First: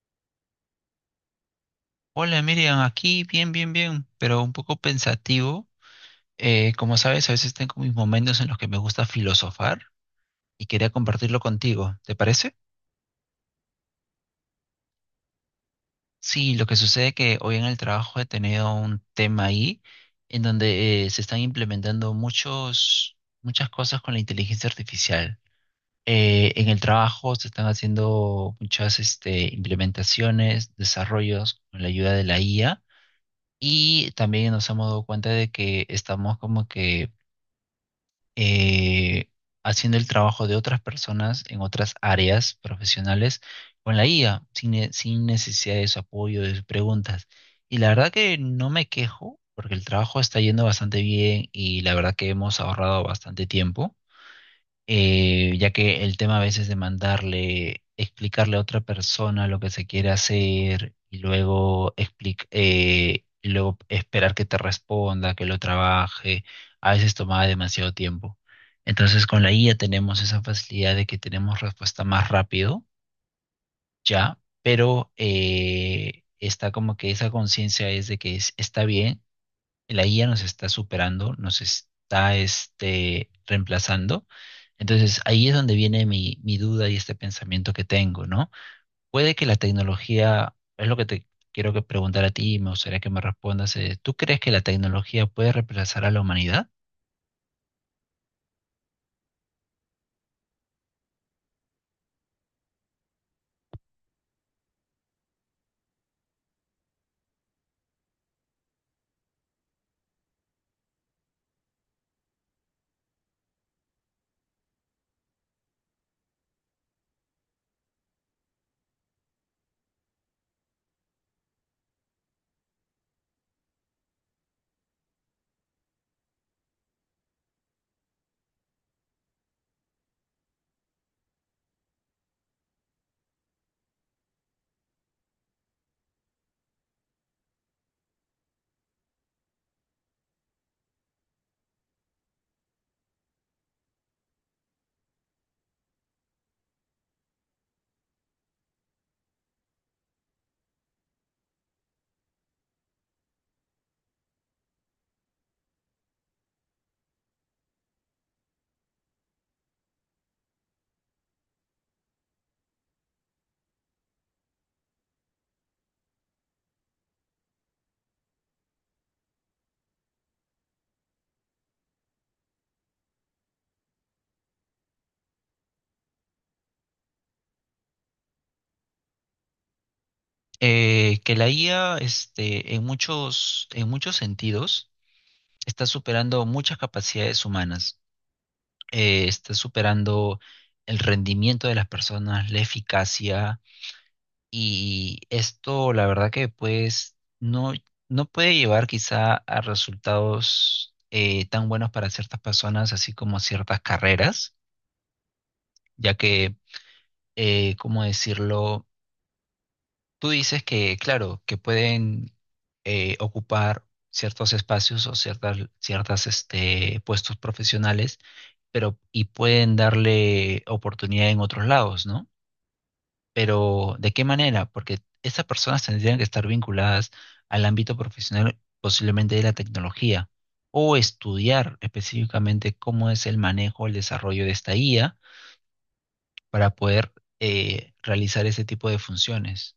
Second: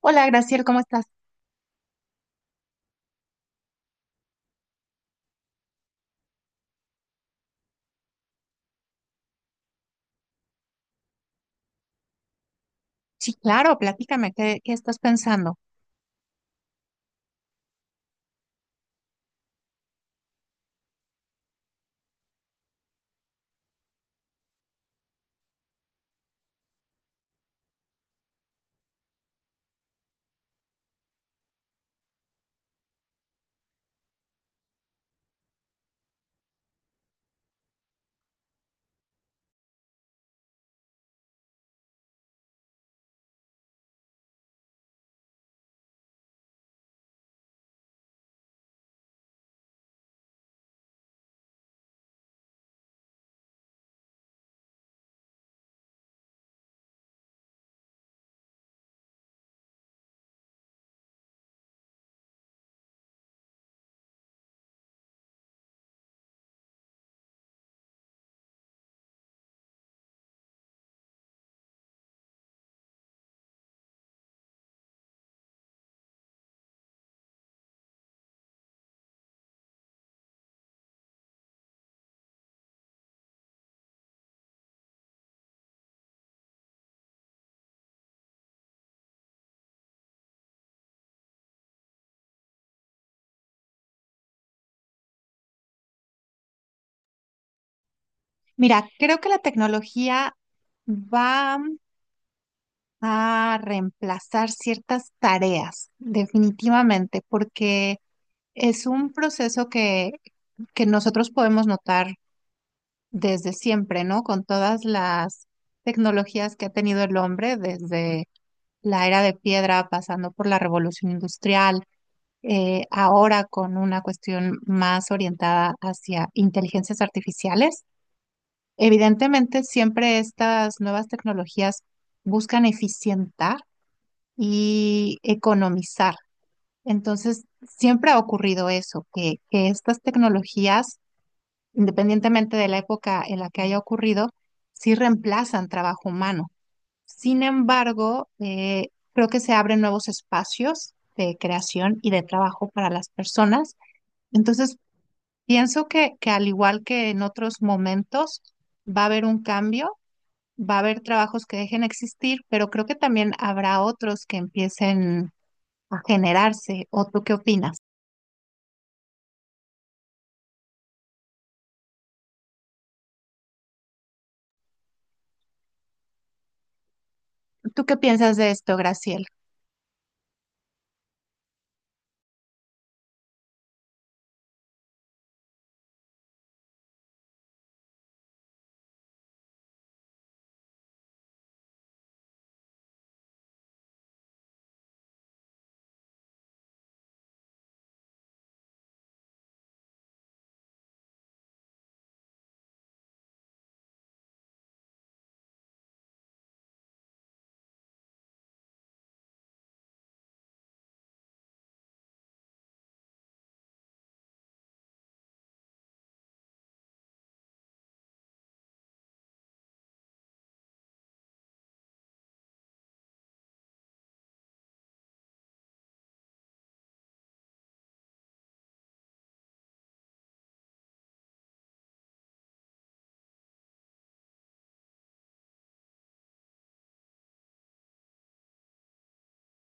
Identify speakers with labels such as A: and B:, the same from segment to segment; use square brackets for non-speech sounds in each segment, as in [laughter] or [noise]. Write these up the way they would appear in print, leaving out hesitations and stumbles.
A: Hola, Graciel, ¿cómo estás?
B: Hola Miriam, aquí bien, pero un poco pensativo. Como sabes, a veces tengo mis momentos en los que me gusta filosofar y quería compartirlo contigo. ¿Te parece?
A: Sí, claro, platícame, ¿qué estás pensando?
B: Sí, lo que sucede que hoy en el trabajo he tenido un tema ahí en donde se están implementando muchas cosas con la inteligencia artificial. En el trabajo se están haciendo muchas implementaciones, desarrollos con la ayuda de la IA y también nos hemos dado cuenta de que estamos como que eh, haciendo el trabajo de otras personas en otras áreas profesionales con la IA, sin necesidad de su apoyo, de sus preguntas. Y la verdad que no me quejo, porque el trabajo está yendo bastante bien y la verdad que hemos ahorrado bastante tiempo, ya que el tema a veces de mandarle, explicarle a otra persona lo que se quiere hacer y y luego esperar que te responda, que lo trabaje, a veces tomaba demasiado tiempo. Entonces con la IA tenemos esa facilidad de que tenemos respuesta más rápido, ya, pero está como que esa conciencia es de que está bien, la IA nos está superando, nos está reemplazando. Entonces ahí es donde viene mi duda y este pensamiento que tengo, ¿no? Puede que la tecnología, es lo que te quiero que preguntar a ti y me gustaría que me respondas, ¿tú crees que la tecnología puede reemplazar a la humanidad?
A: Mira, creo que la tecnología va a reemplazar ciertas tareas, definitivamente, porque es un proceso que nosotros podemos notar desde siempre, ¿no? Con todas las tecnologías que ha tenido el hombre, desde la era de piedra, pasando por la revolución industrial. Ahora con una cuestión más orientada hacia inteligencias artificiales. Evidentemente, siempre estas nuevas tecnologías buscan eficientar y economizar. Entonces, siempre ha ocurrido eso, que estas tecnologías, independientemente de la época en la que haya ocurrido, sí reemplazan trabajo humano. Sin embargo, creo que se abren nuevos espacios de creación y de trabajo para las personas. Entonces, pienso que al igual que en otros momentos va a haber un cambio, va a haber trabajos que dejen de existir, pero creo que también habrá otros que empiecen a generarse. ¿O tú qué opinas? ¿Tú qué piensas de esto, Graciela?
B: Que la IA en muchos sentidos está superando muchas capacidades humanas, está superando el rendimiento de las personas, la eficacia. Y esto, la verdad que no puede llevar quizá a resultados tan buenos para ciertas personas, así como ciertas carreras, ya que, ¿cómo decirlo? Tú dices que, claro, que pueden ocupar ciertos espacios o ciertas puestos profesionales, pero y pueden darle oportunidad en otros lados, ¿no? Pero, ¿de qué manera? Porque esas personas tendrían que estar vinculadas al ámbito profesional, posiblemente de la tecnología, o estudiar específicamente cómo es el manejo, el desarrollo de esta IA para poder realizar ese tipo de funciones.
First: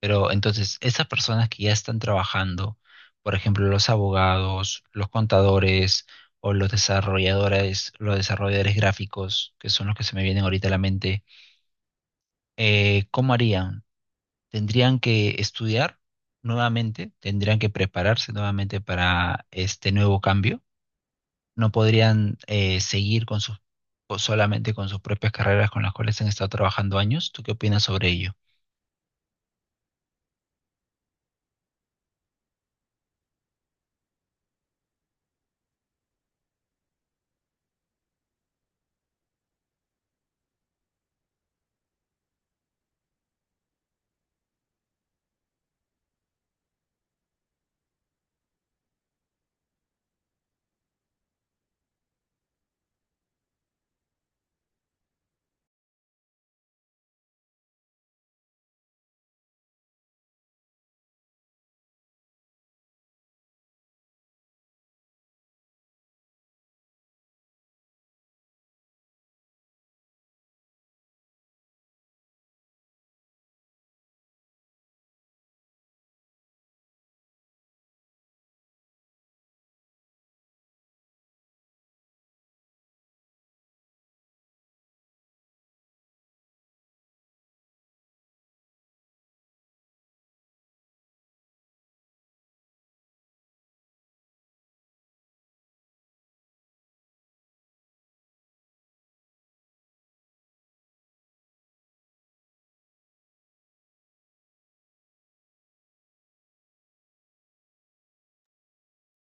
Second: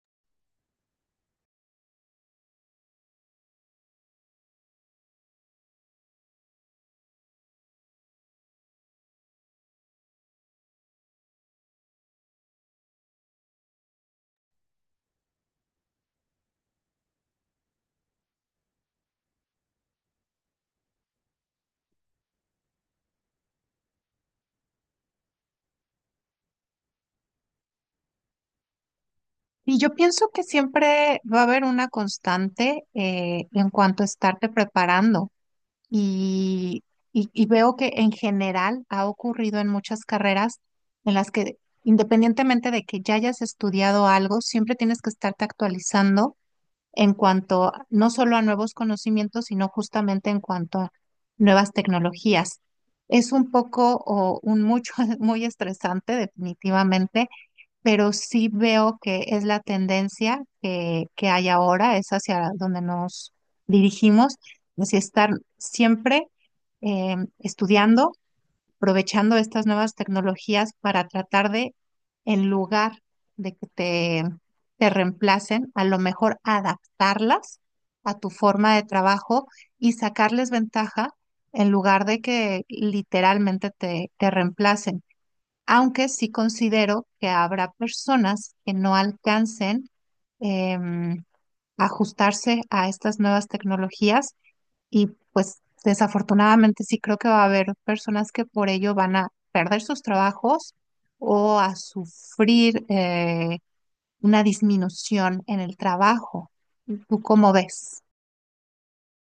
B: Pero entonces, esas personas que ya están trabajando, por ejemplo, los abogados, los contadores o los desarrolladores gráficos, que son los que se me vienen ahorita a la mente, ¿cómo harían? Tendrían que estudiar nuevamente, tendrían que prepararse nuevamente para este nuevo cambio. No podrían, seguir con o solamente con sus propias carreras con las cuales han estado trabajando años. ¿Tú qué opinas sobre ello?
A: Y yo pienso que siempre va a haber una constante en cuanto a estarte preparando. Y, y veo que en general ha ocurrido en muchas carreras en las que independientemente de que ya hayas estudiado algo, siempre tienes que estarte actualizando en cuanto a- no solo a nuevos conocimientos, sino justamente en cuanto a nuevas tecnologías. Es un poco o un mucho [laughs] muy estresante, definitivamente, pero sí veo que es la tendencia que hay ahora, es hacia donde nos dirigimos, es estar siempre estudiando, aprovechando estas nuevas tecnologías para tratar de, en lugar de que te reemplacen, a lo mejor adaptarlas a tu forma de trabajo y sacarles ventaja en lugar de que literalmente te reemplacen, aunque sí considero que habrá personas que no alcancen em, ajustarse a estas nuevas tecnologías y pues desafortunadamente sí creo que va a haber personas que por ello van a perder sus trabajos o a sufrir una disminución en el trabajo. ¿Tú cómo ves?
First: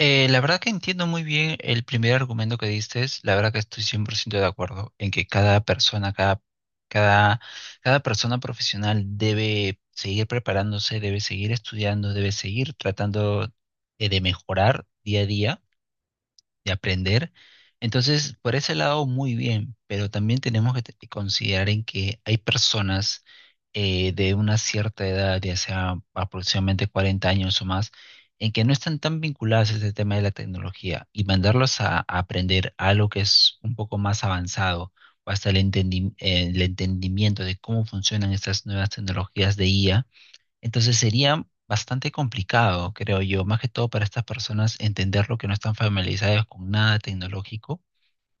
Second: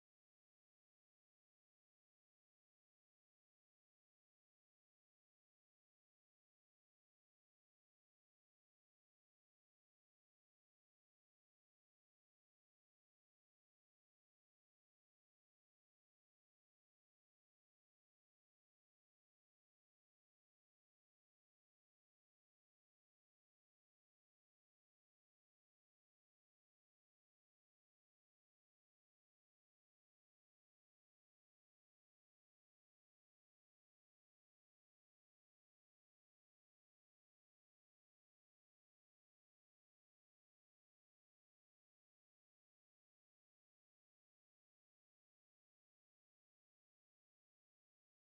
B: La verdad que entiendo muy bien el primer argumento que diste, la verdad que estoy 100% de acuerdo en que cada, cada persona profesional debe seguir preparándose, debe seguir estudiando, debe seguir tratando de mejorar día a día, de aprender. Entonces, por ese lado, muy bien, pero también tenemos que considerar en que hay personas de una cierta edad, ya sea aproximadamente 40 años o más, en que no están tan vinculadas a este tema de la tecnología y mandarlos a aprender algo que es un poco más avanzado o hasta el el entendimiento de cómo funcionan estas nuevas tecnologías de IA, entonces sería bastante complicado, creo yo, más que todo para estas personas entender lo que no están familiarizadas con nada tecnológico.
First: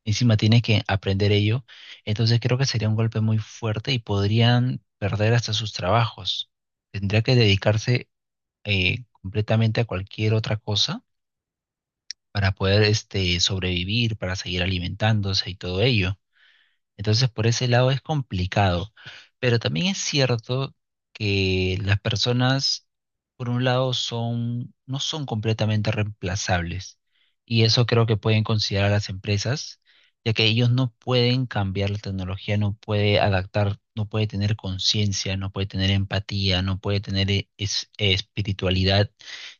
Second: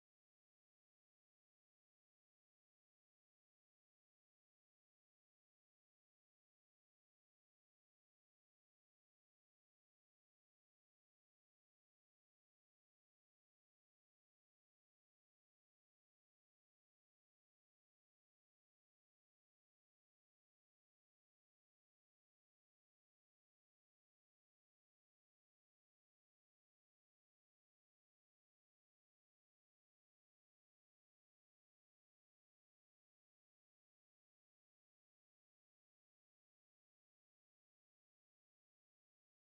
B: Encima tienes que aprender ello. Entonces creo que sería un golpe muy fuerte y podrían perder hasta sus trabajos. Tendría que dedicarse completamente a cualquier otra cosa para poder sobrevivir, para seguir alimentándose y todo ello. Entonces, por ese lado es complicado. Pero también es cierto que las personas, por un lado, no son completamente reemplazables. Y eso creo que pueden considerar las empresas, ya que ellos no pueden cambiar la tecnología, no puede adaptar, no puede tener conciencia, no puede tener empatía, no puede tener espiritualidad.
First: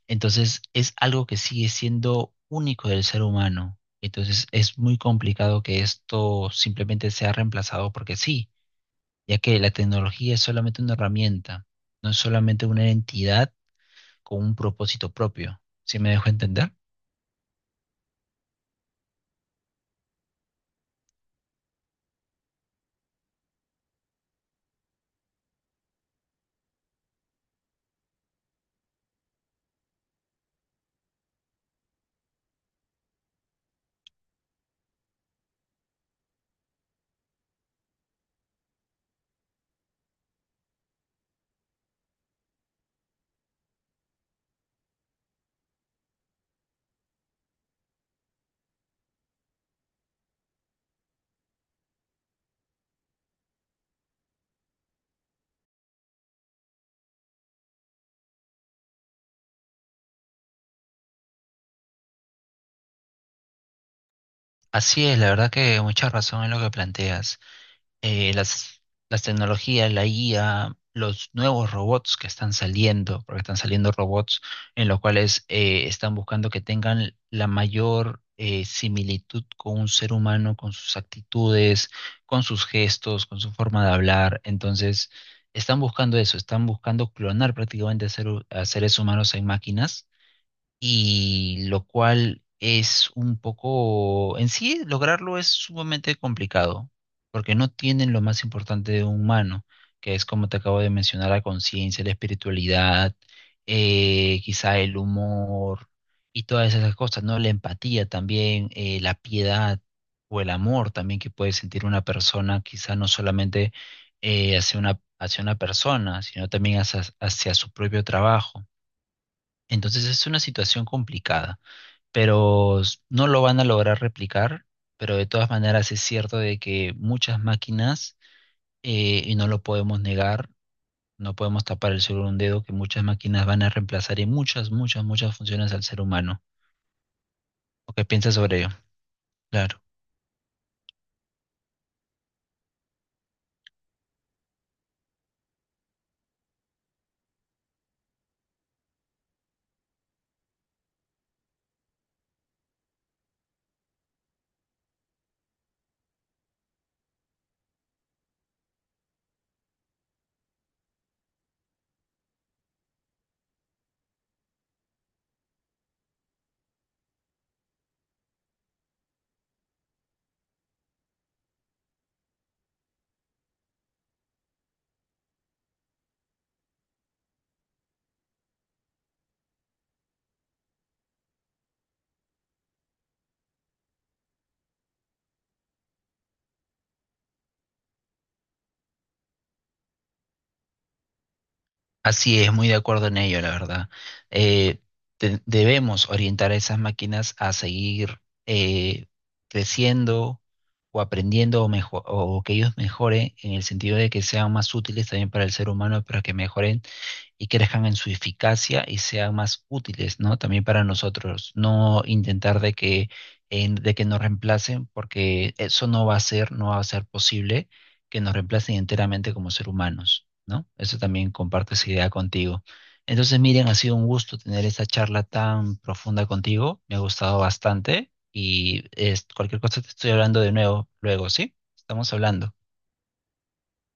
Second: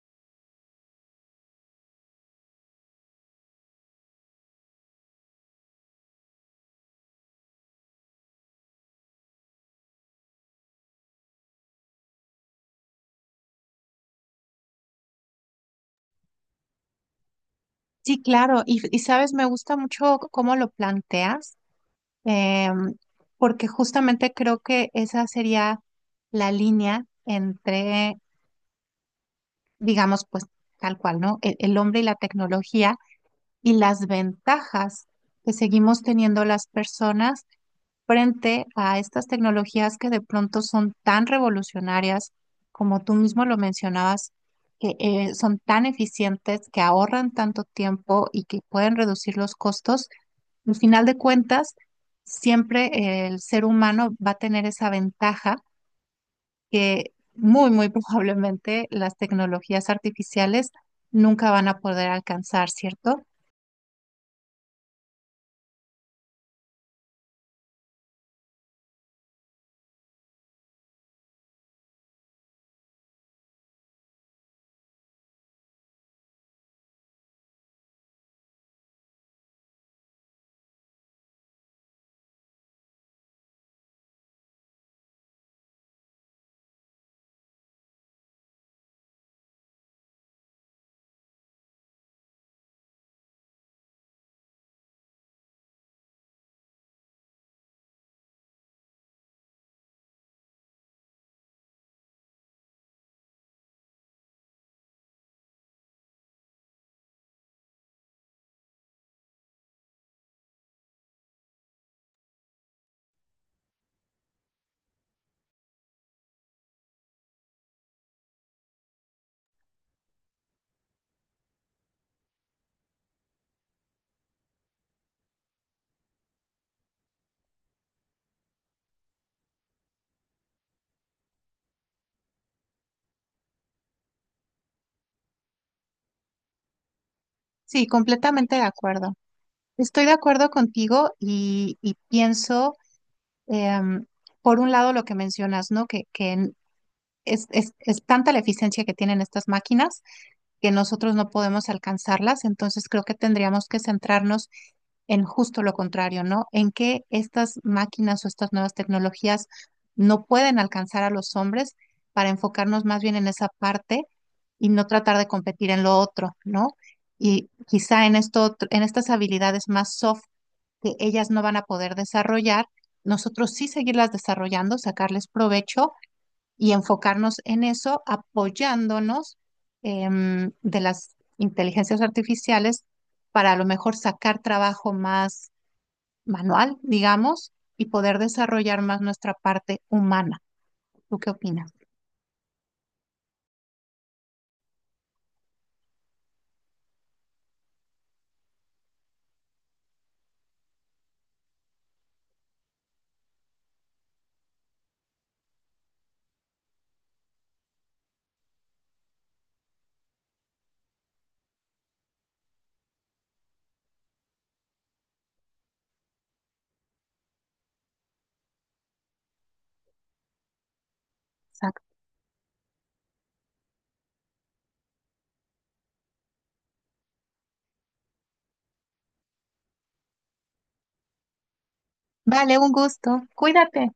B: Entonces, es algo que sigue siendo único del ser humano. Entonces es muy complicado que esto simplemente sea reemplazado porque sí, ya que la tecnología es solamente una herramienta, no es solamente una entidad con un propósito propio. ¿Sí me dejo entender?
A: Sí, claro. Y sabes, me gusta mucho cómo lo planteas, em, porque justamente creo que esa sería la línea entre, digamos, pues tal cual, ¿no? El hombre y la tecnología y las ventajas que seguimos teniendo las personas frente a estas tecnologías que de pronto son tan revolucionarias, como tú mismo lo mencionabas, que son tan eficientes, que ahorran tanto tiempo y que pueden reducir los costos al final de cuentas, siempre el ser humano va a tener esa ventaja que muy, muy [laughs] probablemente las tecnologías artificiales nunca van a poder alcanzar, ¿cierto?
B: Así es, la verdad que mucha razón en lo que planteas. eh, las, las tecnologías, la IA, los nuevos robots que están saliendo, porque están saliendo robots en los cuales están buscando que tengan la mayor similitud con un ser humano, con sus actitudes, con sus gestos, con su forma de hablar. Entonces, están buscando eso, están buscando clonar prácticamente a seres humanos en máquinas y lo cual es un poco, en sí, lograrlo es sumamente complicado, porque no tienen lo más importante de un humano, que es como te acabo de mencionar, la conciencia, la espiritualidad, quizá el humor y todas esas cosas, ¿no? La empatía también, la piedad o el amor también que puede sentir una persona, quizá no solamente hacia hacia una persona, sino también hacia su propio trabajo. Entonces es una situación complicada, pero no lo van a lograr replicar, pero de todas maneras es cierto de que muchas máquinas, y no lo podemos negar, no podemos tapar el sol con un dedo, que muchas máquinas van a reemplazar en muchas funciones al ser humano.
A: Sí,
B: ¿O qué piensas
A: completamente
B: sobre
A: de
B: ello?
A: acuerdo.
B: Claro.
A: Estoy de acuerdo contigo y pienso, em, por un lado, lo que mencionas, ¿no? Es, es tanta la eficiencia que tienen estas máquinas que nosotros no podemos alcanzarlas, entonces creo que tendríamos que centrarnos en justo lo contrario, ¿no? En que estas máquinas o estas nuevas tecnologías no pueden alcanzar a los hombres para enfocarnos más bien en esa parte y no tratar de competir en lo otro, ¿no? Y quizá en esto, otro- en estas habilidades más soft que ellas no van a poder desarrollar, nosotros sí seguirlas desarrollando, sacarles provecho y enfocarnos en eso apoyándonos de las inteligencias artificiales para a lo mejor sacar trabajo más manual, digamos, y poder desarrollar más nuestra parte humana. ¿Tú qué opinas?
B: Así es, muy de acuerdo en ello, la verdad. Eh, Debemos orientar a esas máquinas a seguir eh, creciendo o aprendiendo o que ellos mejoren en el sentido de que sean más útiles también para el ser humano, para que mejoren y crezcan en su eficacia y sean más útiles, ¿no? También para nosotros, no intentar de que, de que nos reemplacen, porque eso no va a ser posible que nos reemplacen enteramente como ser humanos. ¿No? Eso también comparto
A: Exacto.
B: esa idea contigo. Entonces, Miriam, ha sido un gusto tener esta charla tan profunda contigo. Me ha gustado bastante y es, cualquier cosa te estoy hablando de nuevo luego, ¿sí? Estamos hablando.
A: Vale, un gusto. Cuídate.